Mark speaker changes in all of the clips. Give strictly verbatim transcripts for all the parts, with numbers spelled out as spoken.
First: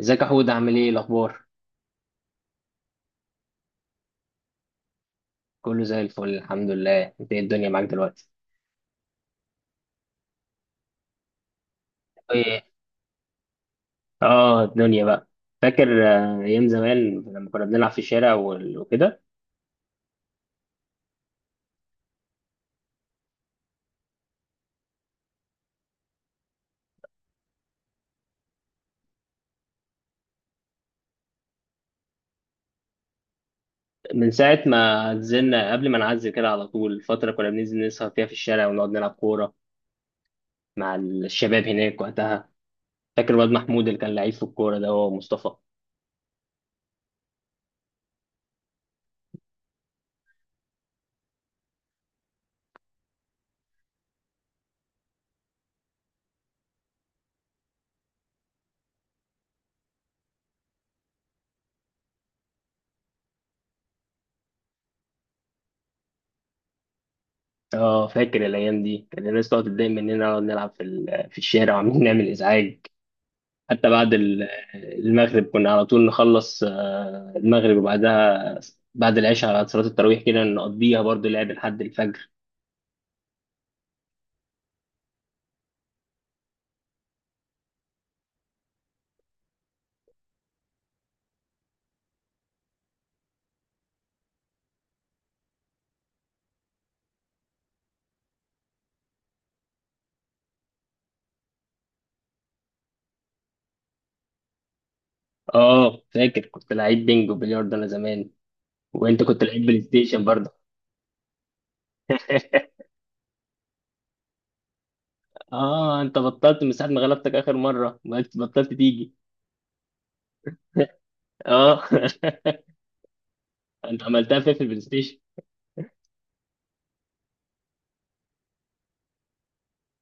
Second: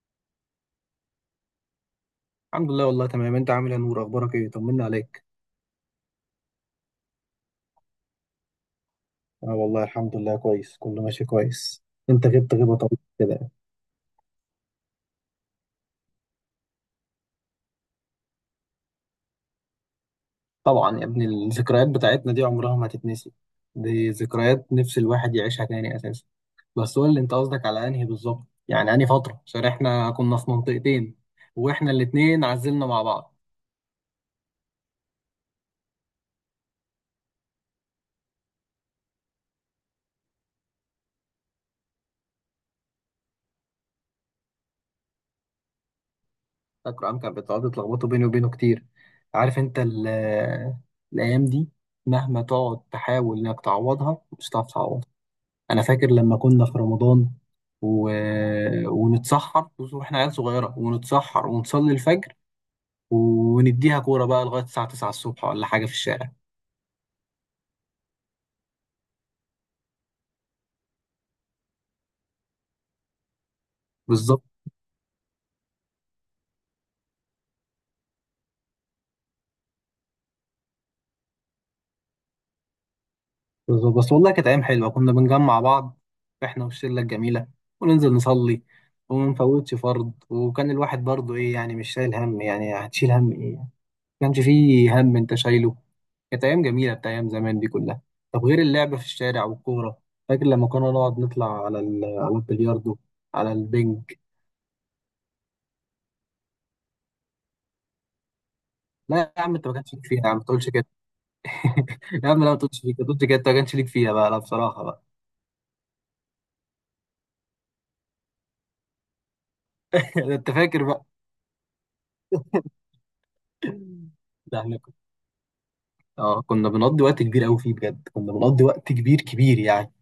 Speaker 1: ازيك يا حود؟ عامل ايه الاخبار؟
Speaker 2: الحمد لله، والله تمام. انت عامل ايه يا نور؟ اخبارك ايه؟ طمنا عليك.
Speaker 1: كله زي الفل الحمد لله. انت ايه الدنيا معاك دلوقتي؟
Speaker 2: اه، والله الحمد لله، كويس، كله ماشي كويس. انت غبت
Speaker 1: ايه؟
Speaker 2: غيبه طويله كده.
Speaker 1: اه الدنيا بقى. فاكر آه، ايام زمان لما كنا بنلعب في الشارع وال- وكده.
Speaker 2: طبعا يا ابني، الذكريات بتاعتنا دي عمرها ما هتتنسي. دي ذكريات نفس الواحد يعيشها تاني اساسا. بس قول لي، انت قصدك على انهي بالظبط، يعني انهي فتره، عشان احنا كنا في منطقتين واحنا الاتنين عزلنا مع بعض.
Speaker 1: من ساعه ما نزلنا قبل ما نعزل كده على طول فتره كنا بننزل نسهر فيها في الشارع ونقعد نلعب كوره مع الشباب هناك وقتها. فاكر الواد محمود اللي كان لعيب في الكوره؟ ده هو مصطفى.
Speaker 2: فاكر عم كانت بتقعد تلخبطوا بيني وبينه كتير. عارف انت ال- الايام دي مهما تقعد تحاول انك تعوضها مش هتعرف تعوضها. انا فاكر لما كنا في رمضان و... ونتسحر، بص، واحنا عيال صغيره، ونتسحر ونصلي الفجر، ونديها كوره بقى لغايه الساعه تسعه الصبح ولا حاجه في الشارع.
Speaker 1: اه فاكر الايام دي، كان الناس تقعد تتضايق مننا نقعد نلعب في ال- في الشارع وعاملين نعمل ازعاج. حتى بعد
Speaker 2: بالظبط
Speaker 1: ال- المغرب كنا على طول نخلص، آه، المغرب وبعدها بعد العشاء على صلاة التراويح كده نقضيها برضو لعب لحد الفجر.
Speaker 2: بالظبط، بس والله كانت ايام حلوه، كنا بنجمع بعض احنا والشله الجميله، وننزل نصلي وما نفوتش فرض. وكان الواحد برضه ايه يعني؟ مش شايل هم. يعني هتشيل هم ايه؟ ما كانش فيه هم انت شايله. كانت أيام جميلة، بتاع أيام زمان دي كلها. طب غير اللعب في الشارع والكورة، فاكر لما كنا نقعد نطلع على ال- على البلياردو، على البنج.
Speaker 1: اه فاكر كنت لعيب بينج وبلياردو انا زمان، وانت
Speaker 2: لا يا
Speaker 1: كنت
Speaker 2: عم،
Speaker 1: لعيب
Speaker 2: أنت ما
Speaker 1: بلاي
Speaker 2: كانش ليك فيها،
Speaker 1: ستيشن
Speaker 2: يا عم ما
Speaker 1: برضه.
Speaker 2: تقولش كده. يا عم لا، ما تقولش، ليك ما تقولش كده، أنت ما كانش ليك فيها بقى، لا بصراحة بقى.
Speaker 1: اه انت بطلت من ساعة ما غلبتك اخر مرة، ما بطلت تيجي.
Speaker 2: ده أنت فاكر بقى.
Speaker 1: اه انت عملتها فين في
Speaker 2: لا احنا
Speaker 1: البلاي
Speaker 2: كنا
Speaker 1: ستيشن؟
Speaker 2: اه، كنا بنقضي وقت كبير قوي فيه، بجد كنا بنقضي وقت كبير كبير يعني.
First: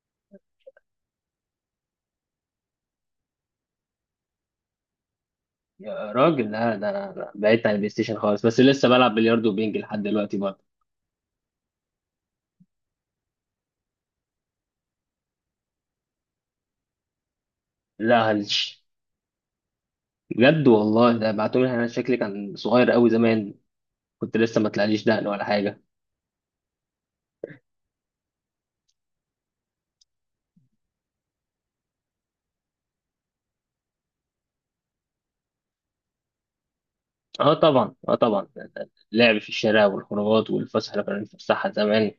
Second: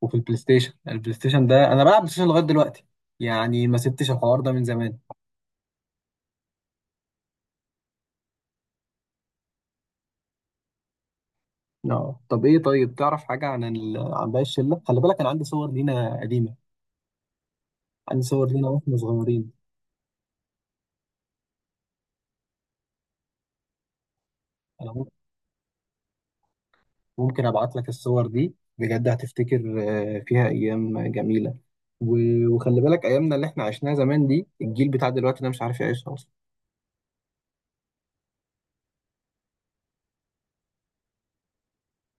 Speaker 2: وفي البلاي ستيشن البلاي ستيشن ده أنا بلعب بلاي ستيشن لغاية دلوقتي، يعني ما سبتش الحوار ده من زمان.
Speaker 1: يا راجل لا، ده انا أنا بعدت عن البلاي ستيشن خالص، بس لسه بلعب بلياردو وبينج لحد دلوقتي برضه.
Speaker 2: اه طب ايه، طيب تعرف حاجه عن ال... عن باقي الشله؟ خلي بالك انا عندي صور لينا قديمه، عندي
Speaker 1: لا
Speaker 2: صور لينا
Speaker 1: هلش.
Speaker 2: واحنا صغيرين.
Speaker 1: بجد والله، ده بعتولي انا شكلي كان صغير قوي زمان. كنت لسه ما
Speaker 2: انا
Speaker 1: طلعليش
Speaker 2: مم-
Speaker 1: دقن ولا حاجه.
Speaker 2: ممكن ابعت لك الصور دي، بجد هتفتكر. آه، فيها ايام جميله و... وخلي بالك ايامنا اللي احنا عشناها زمان دي، الجيل بتاع دلوقتي ده مش عارف يعيشها اصلا.
Speaker 1: اه طبعا، اه طبعا. اللعب في الشارع والخروجات والفسحه اللي كنا بنتفسحها زمان،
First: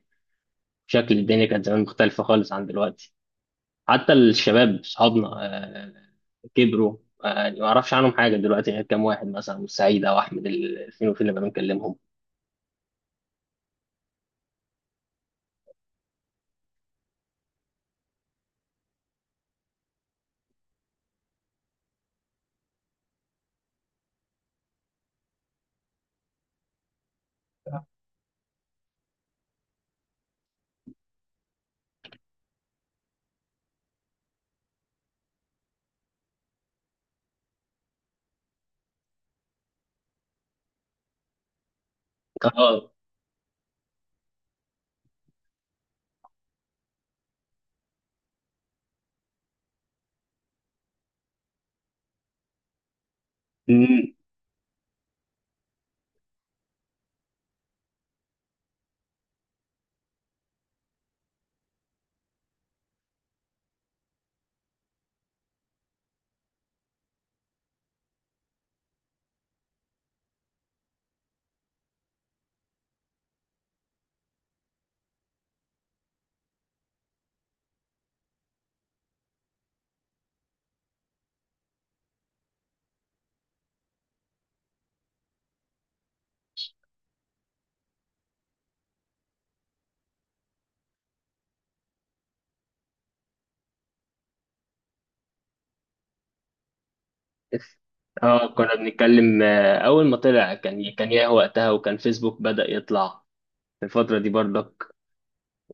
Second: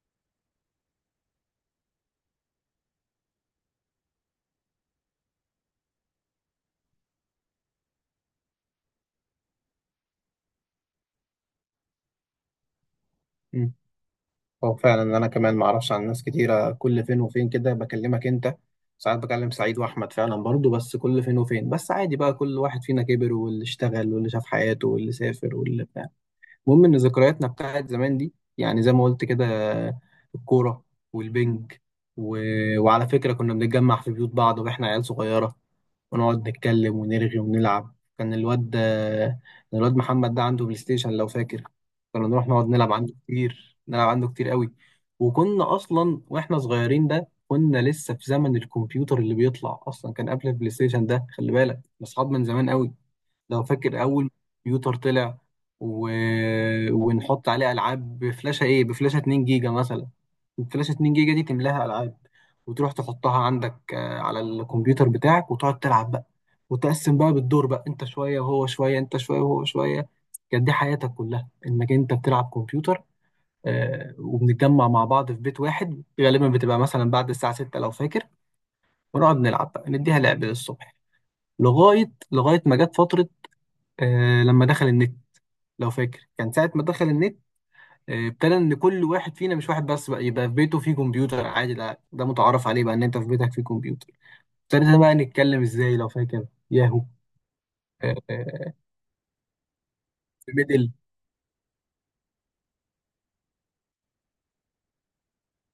Speaker 1: شكل الدنيا كانت زمان مختلفه خالص عن دلوقتي. حتى الشباب اصحابنا آه كبروا. آه يعني ما اعرفش عنهم حاجه دلوقتي غير كام واحد مثلا من سعيد او احمد، ال- فين وفين لما بنكلمهم.
Speaker 2: مم. هو فعلا انا كمان ما اعرفش عن ناس كتيره، كل فين وفين كده بكلمك انت. ساعات بكلم سعيد واحمد فعلا برضو، بس كل فين وفين بس، عادي بقى. كل واحد فينا كبر، واللي اشتغل واللي شاف حياته واللي سافر واللي بتاع. المهم ان ذكرياتنا بتاعت زمان دي، يعني زي ما قلت كده، الكوره والبنج، و... وعلى فكره كنا بنتجمع في بيوت بعض واحنا عيال صغيره، ونقعد نتكلم ونرغي ونلعب. كان الواد ده- الواد محمد ده عنده بلاي ستيشن لو فاكر، كنا نروح نقعد
Speaker 1: اه.
Speaker 2: نلعب عنده كتير، نلعب عنده كتير قوي. وكنا اصلا واحنا صغيرين ده كنا لسه في زمن الكمبيوتر اللي بيطلع، اصلا كان قبل البلاي ستيشن ده، خلي بالك اصحاب من زمان قوي. لو فاكر
Speaker 1: مم.
Speaker 2: اول كمبيوتر طلع، و... ونحط عليه العاب بفلاشه، ايه، بفلاشه اتنين جيجا مثلا. الفلاشه اتنين جيجا دي تملاها العاب، وتروح تحطها عندك، آه، على الكمبيوتر بتاعك، وتقعد تلعب بقى. وتقسم بقى بالدور بقى، انت شويه وهو شويه، انت شويه وهو شويه. كانت دي حياتك كلها، انك انت بتلعب كمبيوتر. آه، وبنتجمع مع بعض في بيت واحد غالبا، بتبقى مثلا بعد الساعه سته لو فاكر، ونقعد نلعب بقى، نديها لعب للصبح لغايه لغايه ما جت فتره آه، لما دخل النت. لو فاكر كان ساعة ما دخل النت، آه، ابتدى ان كل واحد فينا، مش واحد بس بقى، يبقى في بيته فيه كمبيوتر. عادي ده ده متعارف عليه بقى، ان انت في بيتك فيه كمبيوتر. ابتدينا بقى نتكلم ازاي، لو فاكر، ياهو. آه،
Speaker 1: اه كنا
Speaker 2: آه،
Speaker 1: بنتكلم، آه، اول ما
Speaker 2: في
Speaker 1: طلع كان
Speaker 2: ميدل.
Speaker 1: كان ياهو وقتها، وكان فيسبوك بدأ يطلع في الفترة دي برضه.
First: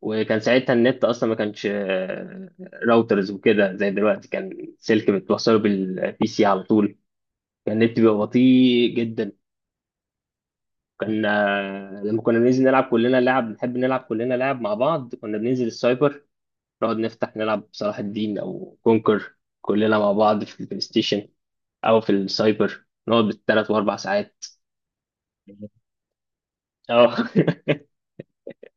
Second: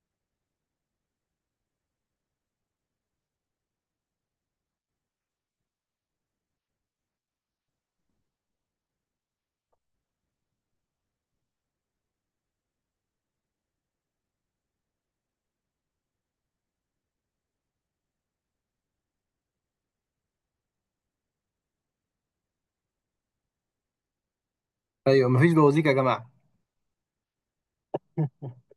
Speaker 1: وكان ساعتها النت اصلا ما كانش آه، راوترز وكده زي دلوقتي، كان سلك بتوصله بالبي سي على طول. كان النت بيبقى بطيء جدا. كان آه، لما كنا بننزل نلعب كلنا لعب، بنحب نلعب كلنا لعب مع بعض، كنا بننزل السايبر نقعد نفتح نلعب صلاح الدين او كونكر كلنا مع بعض في البلاي ستيشن، او في السايبر نقعد بالثلاث واربع ساعات.
Speaker 2: ايوه مفيش بوازيك يا جماعة.
Speaker 1: اه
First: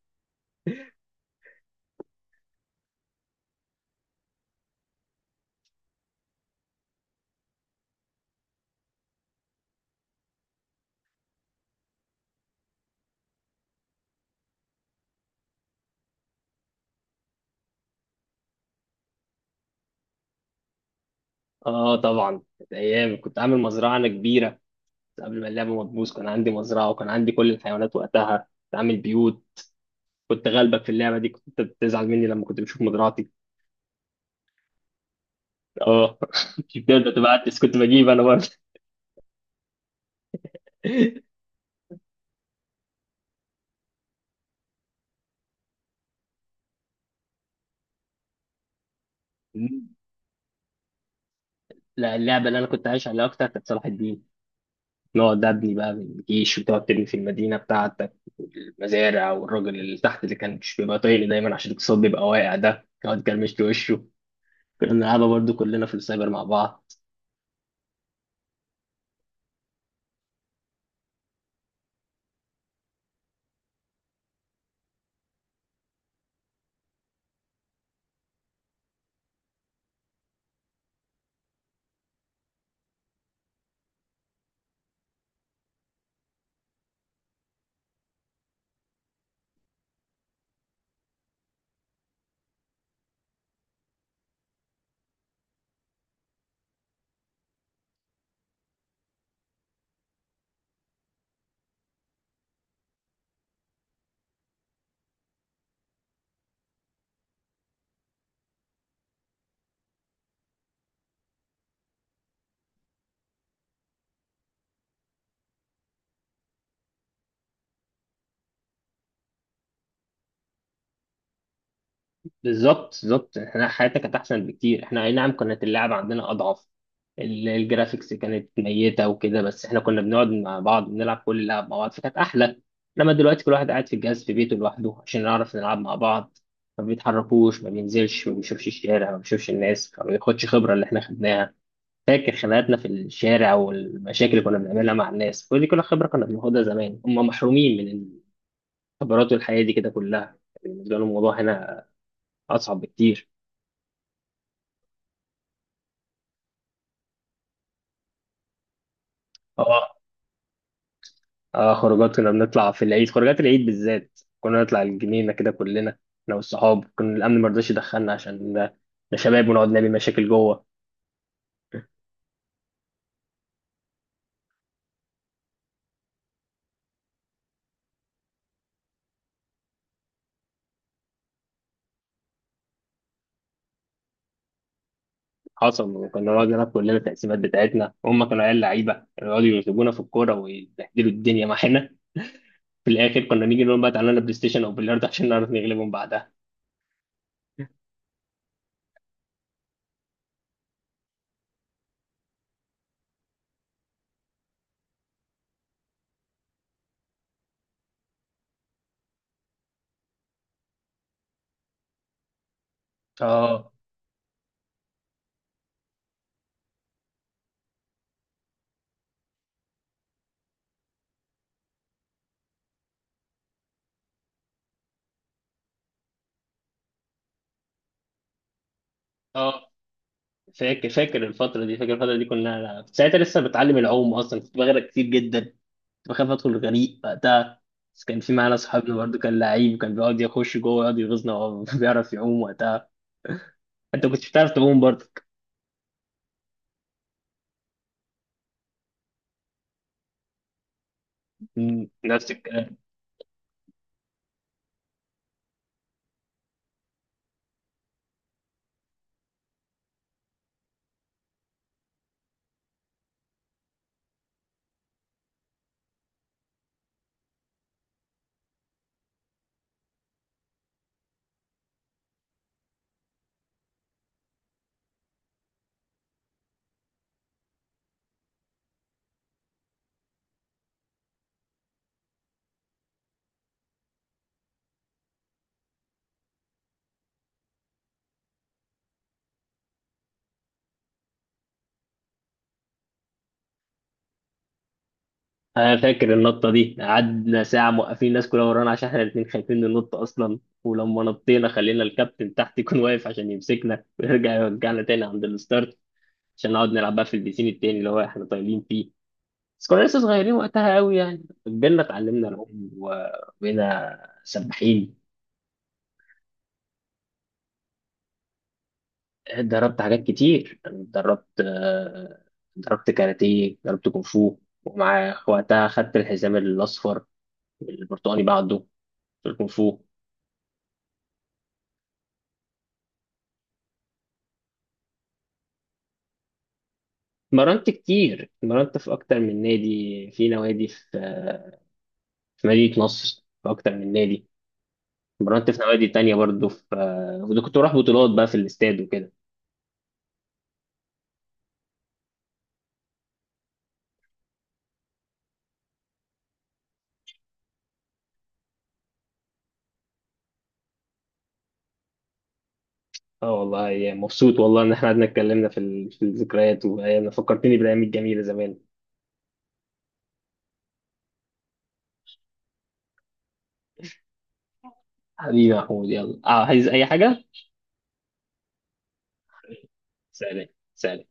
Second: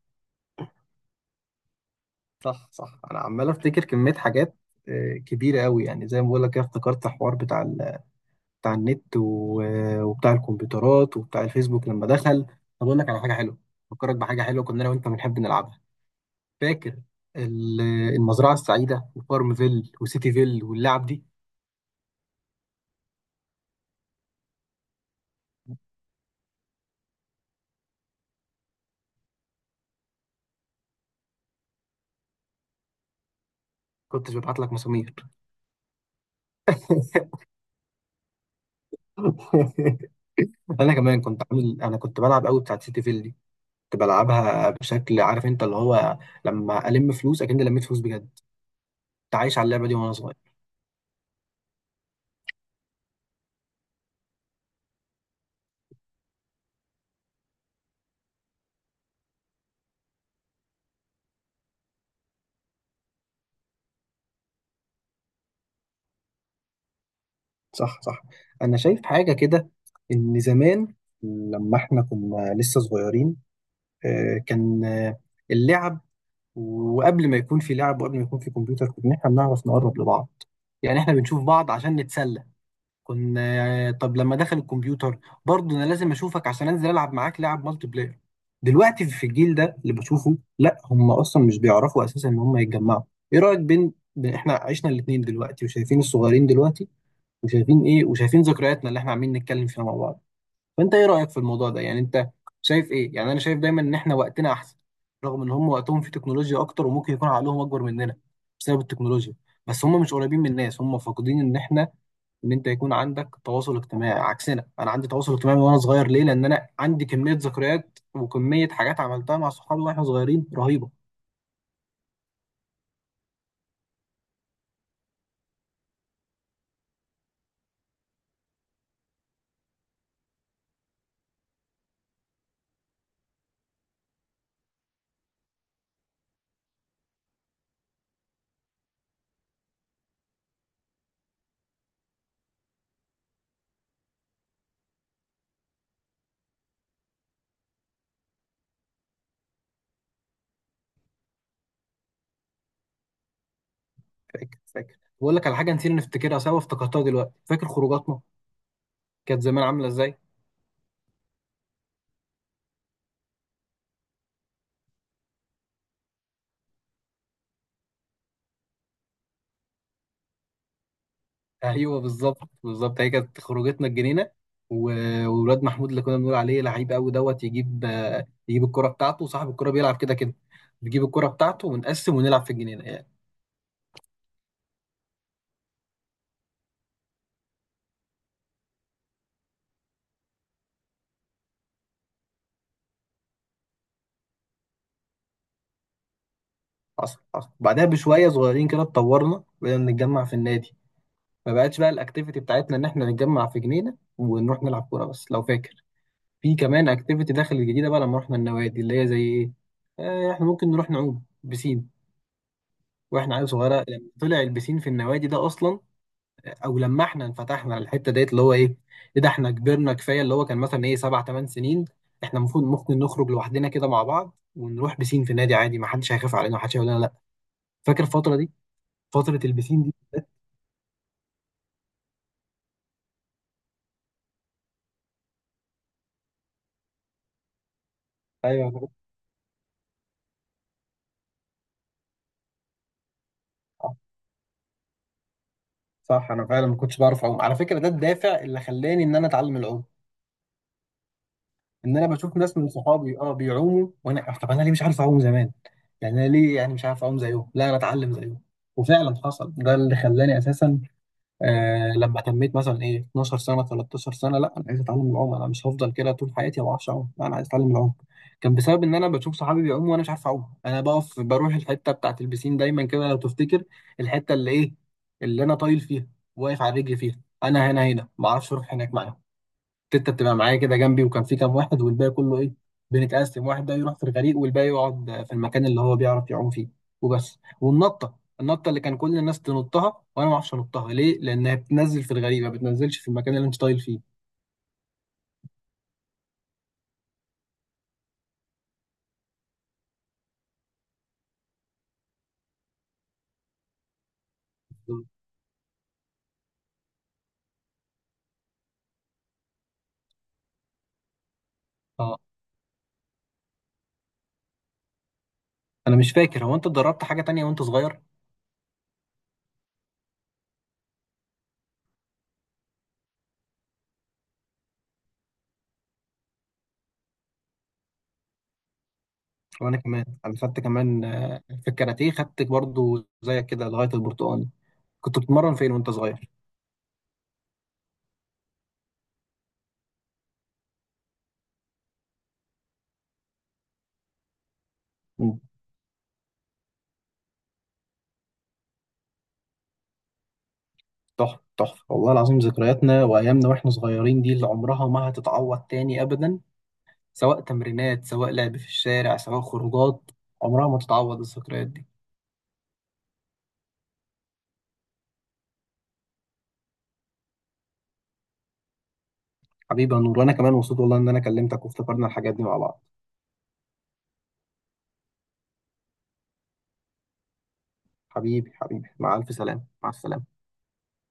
Speaker 2: صح صح، انا عمال افتكر كمية حاجات آه، كبيرة قوي، يعني زي ما بقول لك كده افتكرت حوار بتاع ال... بتاع النت و... آه، وبتاع الكمبيوترات وبتاع الفيسبوك لما دخل. طب اقول لك على حاجة حلوة، افكرك بحاجة حلوة كنا انا وانت بنحب نلعبها. فاكر ال- المزرعة السعيدة وفارم فيل وسيتي فيل واللعب دي؟
Speaker 1: اه طبعا، كانت ايام. كنت عامل مزرعه انا كبيره قبل ما اللعبة ما تبوظ. كان عندي مزرعة وكان عندي كل الحيوانات وقتها، كنت عامل بيوت. كنت غالبك في اللعبة دي، كنت بتزعل مني لما كنت بشوف مزرعتي.
Speaker 2: كنتش ببعت لك مسامير.
Speaker 1: اه كنت بتبدأ تبعتس كنت بجيب انا برضه.
Speaker 2: انا كمان كنت عامل، انا كنت بلعب قوي بتاعت سيتي فيل دي، كنت بلعبها بشكل، عارف انت اللي هو، لما الم فلوس اكن لميت فلوس بجد. كنت عايش على اللعبة دي وانا صغير.
Speaker 1: لا اللعبة اللي انا كنت عايش عليها اكتر كانت صلاح الدين. نقعد ابني بقى من الجيش وتقعد تبني في المدينة بتاعتك المزارع، والراجل اللي تحت اللي كان مش بيبقى طايق لي دايما عشان الاقتصاد بيبقى واقع ده يقعد كرمش وشه. كنا بنلعبها برضه كلنا في السايبر مع بعض.
Speaker 2: صح صح، انا شايف حاجة كده، ان زمان لما احنا كنا لسه صغيرين آه، كان آه، اللعب، وقبل ما يكون في لعب وقبل ما يكون في كمبيوتر، كنا احنا بنعرف نقرب لبعض. يعني احنا بنشوف بعض عشان نتسلى. كنا، طب لما دخل الكمبيوتر برضه انا لازم اشوفك عشان انزل العب معاك لعب مالتي بلاير. دلوقتي في الجيل ده اللي بشوفه، لا، هم اصلا مش بيعرفوا اساسا ان هم يتجمعوا. ايه رايك، بين بين- احنا عشنا الاثنين دلوقتي وشايفين الصغيرين دلوقتي، وشايفين ايه، وشايفين ذكرياتنا اللي احنا عاملين نتكلم فيها مع بعض. فانت ايه رايك في الموضوع ده؟ يعني انت شايف ايه؟ يعني انا شايف دايما ان احنا وقتنا احسن، رغم ان هم وقتهم في تكنولوجيا اكتر وممكن يكون عقلهم اكبر مننا بسبب التكنولوجيا، بس هم مش قريبين من الناس. هم فاقدين ان احنا، ان انت يكون عندك تواصل اجتماعي. عكسنا، انا عندي تواصل اجتماعي من وانا صغير، ليه؟ لان انا عندي كميه ذكريات وكميه حاجات عملتها مع صحابي واحنا صغيرين رهيبه.
Speaker 1: بالظبط، بالظبط. احنا حياتنا كانت احسن بكتير. احنا اي نعم كانت اللعبه عندنا اضعف، ال- الجرافيكس كانت ميته وكده، بس احنا كنا بنقعد مع بعض بنلعب كل اللعب مع بعض فكانت احلى. انما دلوقتي كل واحد قاعد في الجهاز في بيته لوحده عشان نعرف نلعب مع بعض. ما بيتحركوش ما بينزلش ما بيشوفش الشارع ما بيشوفش الناس ما بياخدش خبره اللي احنا خدناها. فاكر خناقاتنا في الشارع والمشاكل اللي كنا بنعملها مع الناس، كل دي كلها خبره كنا بناخدها زمان. هم محرومين من الخبرات والحياه دي كده كلها. بالنسبه لهم الموضوع هنا اصعب بكتير.
Speaker 2: فاكر فاكر، بقول لك على حاجه نسينا نفتكرها سوا، افتكرتها دلوقتي، فاكر خروجاتنا كانت زمان عامله
Speaker 1: اه.
Speaker 2: ازاي؟
Speaker 1: اه خروجات كنا بنطلع في العيد، خروجات العيد بالذات كنا نطلع الجنينة كده كلنا انا والصحاب. كنا الامن ما رضاش يدخلنا عشان ده، ده شباب ونقعد نعمل مشاكل جوه.
Speaker 2: ايوه بالظبط بالظبط، هي كانت خروجتنا الجنينه. و- وولاد محمود اللي كنا بنقول عليه لعيب قوي دوت، يجيب، آه، يجيب الكره بتاعته، وصاحب الكره بيلعب كده كده، نجيب الكره بتاعته ونقسم ونلعب في الجنينه يعني.
Speaker 1: حصل. وكنا نقعد نلعب كلنا التقسيمات بتاعتنا، وهم كانوا عيال لعيبه يقعدوا يرتبونا في الكوره ويبهدلوا الدنيا معانا. في الاخر كنا نيجي نقول بقى تعالى لنا بلاي ستيشن او بلياردو عشان نعرف نغلبهم بعدها.
Speaker 2: حصل حصل، بعدها بشويه صغيرين كده اتطورنا، بقينا نتجمع في النادي. ما بقتش بقى الاكتيفيتي بتاعتنا ان احنا نتجمع في جنينه ونروح نلعب كوره بس لو فاكر، في كمان اكتيفيتي داخل الجديده بقى لما رحنا النوادي، اللي هي زي ايه، آه، احنا ممكن نروح نعوم بسين واحنا عيال
Speaker 1: اه.
Speaker 2: صغيره، لما طلع البسين في النوادي ده اصلا. او لما احنا انفتحنا على الحته ديت اللي هو ايه، ايه ده، احنا كبرنا كفايه، اللي هو كان مثلا ايه سبع ثمان سنين، احنا المفروض ممكن نخرج لوحدنا كده مع بعض ونروح بسين في نادي عادي، ما حدش هيخاف علينا، ما حدش هيقول لنا لا. فاكر الفتره دي، فتره
Speaker 1: اه
Speaker 2: البسين دي؟
Speaker 1: فاكر فاكر الفترة دي، فاكر الفترة دي. كنا ساعتها لسه بتعلم العوم اصلا، كنت بغرق كتير جدا. كنت بخاف ادخل الغريق وقتها. بس كان في معانا
Speaker 2: ايوه أنا فاكر.
Speaker 1: صحابنا برضه كان لعيب وكان بيقعد يخش جوه ويقعد يغيظنا وهو بيعرف يعوم وقتها.
Speaker 2: آه،
Speaker 1: انت كنتش بتعرف تعوم برضه.
Speaker 2: صح، انا فعلا ما كنتش بعرف اعوم على فكره، ده الدافع اللي خلاني ان انا اتعلم العوم.
Speaker 1: مم،
Speaker 2: ان انا
Speaker 1: نفس
Speaker 2: بشوف ناس من
Speaker 1: الكلام.
Speaker 2: صحابي، اه، بيعوموا وانا، طب انا ليه مش عارف اعوم زمان؟ يعني انا ليه يعني مش عارف اعوم زيهم؟ لا، انا اتعلم زيهم. وفعلا حصل، ده اللي خلاني اساسا، آه لما تميت مثلا ايه اثنا عشر سنه تلتاشر سنه، لا انا عايز اتعلم العوم، انا مش هفضل كده طول حياتي ما بعرفش اعوم، لا انا عايز اتعلم العوم. كان بسبب ان انا بشوف صحابي بيعوموا وانا مش عارف اعوم. انا بقف، بروح الحته بتاعت البسين دايما كده لو تفتكر، الحته اللي ايه، اللي انا طايل فيها، واقف على رجلي فيها، انا هنا هنا، ما اعرفش اروح هناك معاهم. تيتا بتبقى معايا كده جنبي، وكان في كام واحد والباقي كله، ايه، بنتقسم، واحد ده يروح في الغريق والباقي يقعد في المكان اللي هو بيعرف يعوم فيه. وبس، والنطه، النطه اللي كان كل الناس تنطها وانا ما اعرفش انطها، ليه؟ لانها بتنزل في الغريق، ما بتنزلش في المكان اللي انت طايل فيه.
Speaker 1: انا فاكر النطه دي، قعدنا ساعه موقفين الناس كلها ورانا عشان احنا الاثنين خايفين ننط اصلا. ولما نطينا خلينا الكابتن تحت يكون واقف عشان يمسكنا ويرجع يرجعنا تاني عند الستارت عشان نقعد نلعب بقى في البيسين التاني اللي هو احنا طايلين فيه. بس كنا لسه صغيرين وقتها قوي، يعني كبرنا
Speaker 2: اه،
Speaker 1: اتعلمنا العوم وبقينا سباحين.
Speaker 2: انا مش فاكر، هو انت اتدربت حاجه تانية وانت صغير؟
Speaker 1: اتدربت حاجات كتير، اتدربت آه، اتدربت كاراتيه اتدربت كونغ فو. ومع وقتها خدت الحزام الأصفر والبرتقالي بعده في الكونغ
Speaker 2: وانا
Speaker 1: فو.
Speaker 2: كمان، انا خدت كمان آه، في الكاراتيه، خدت برضو زيك كده لغايه البرتقال. كنت بتتمرن فين وانت صغير؟
Speaker 1: اتمرنت كتير، اتمرنت في أكتر من نادي، في نوادي في آه، في مدينة نصر في أكتر من نادي. اتمرنت في نوادي تانية برضه في آه، وده كنت بروح بطولات بقى في الاستاد وكده.
Speaker 2: تحفة تحفة، والله العظيم ذكرياتنا وأيامنا وإحنا صغيرين دي اللي عمرها ما هتتعوض تاني أبدا، سواء تمرينات، سواء لعب في الشارع، سواء خروجات، عمرها ما تتعوض الذكريات دي.
Speaker 1: اه والله يا مبسوط، والله ان احنا قعدنا اتكلمنا في ال- في الذكريات وايام، فكرتني بالايام الجميله زمان.
Speaker 2: حبيبي يا نور، وأنا كمان مبسوط والله إن أنا كلمتك وافتكرنا الحاجات دي مع بعض.
Speaker 1: حبيبي يا محمود، يلا آه، عايز اي حاجه؟
Speaker 2: حبيبي حبيبي، مع ألف سلامة، مع السلامة.
Speaker 1: سلام. سلام.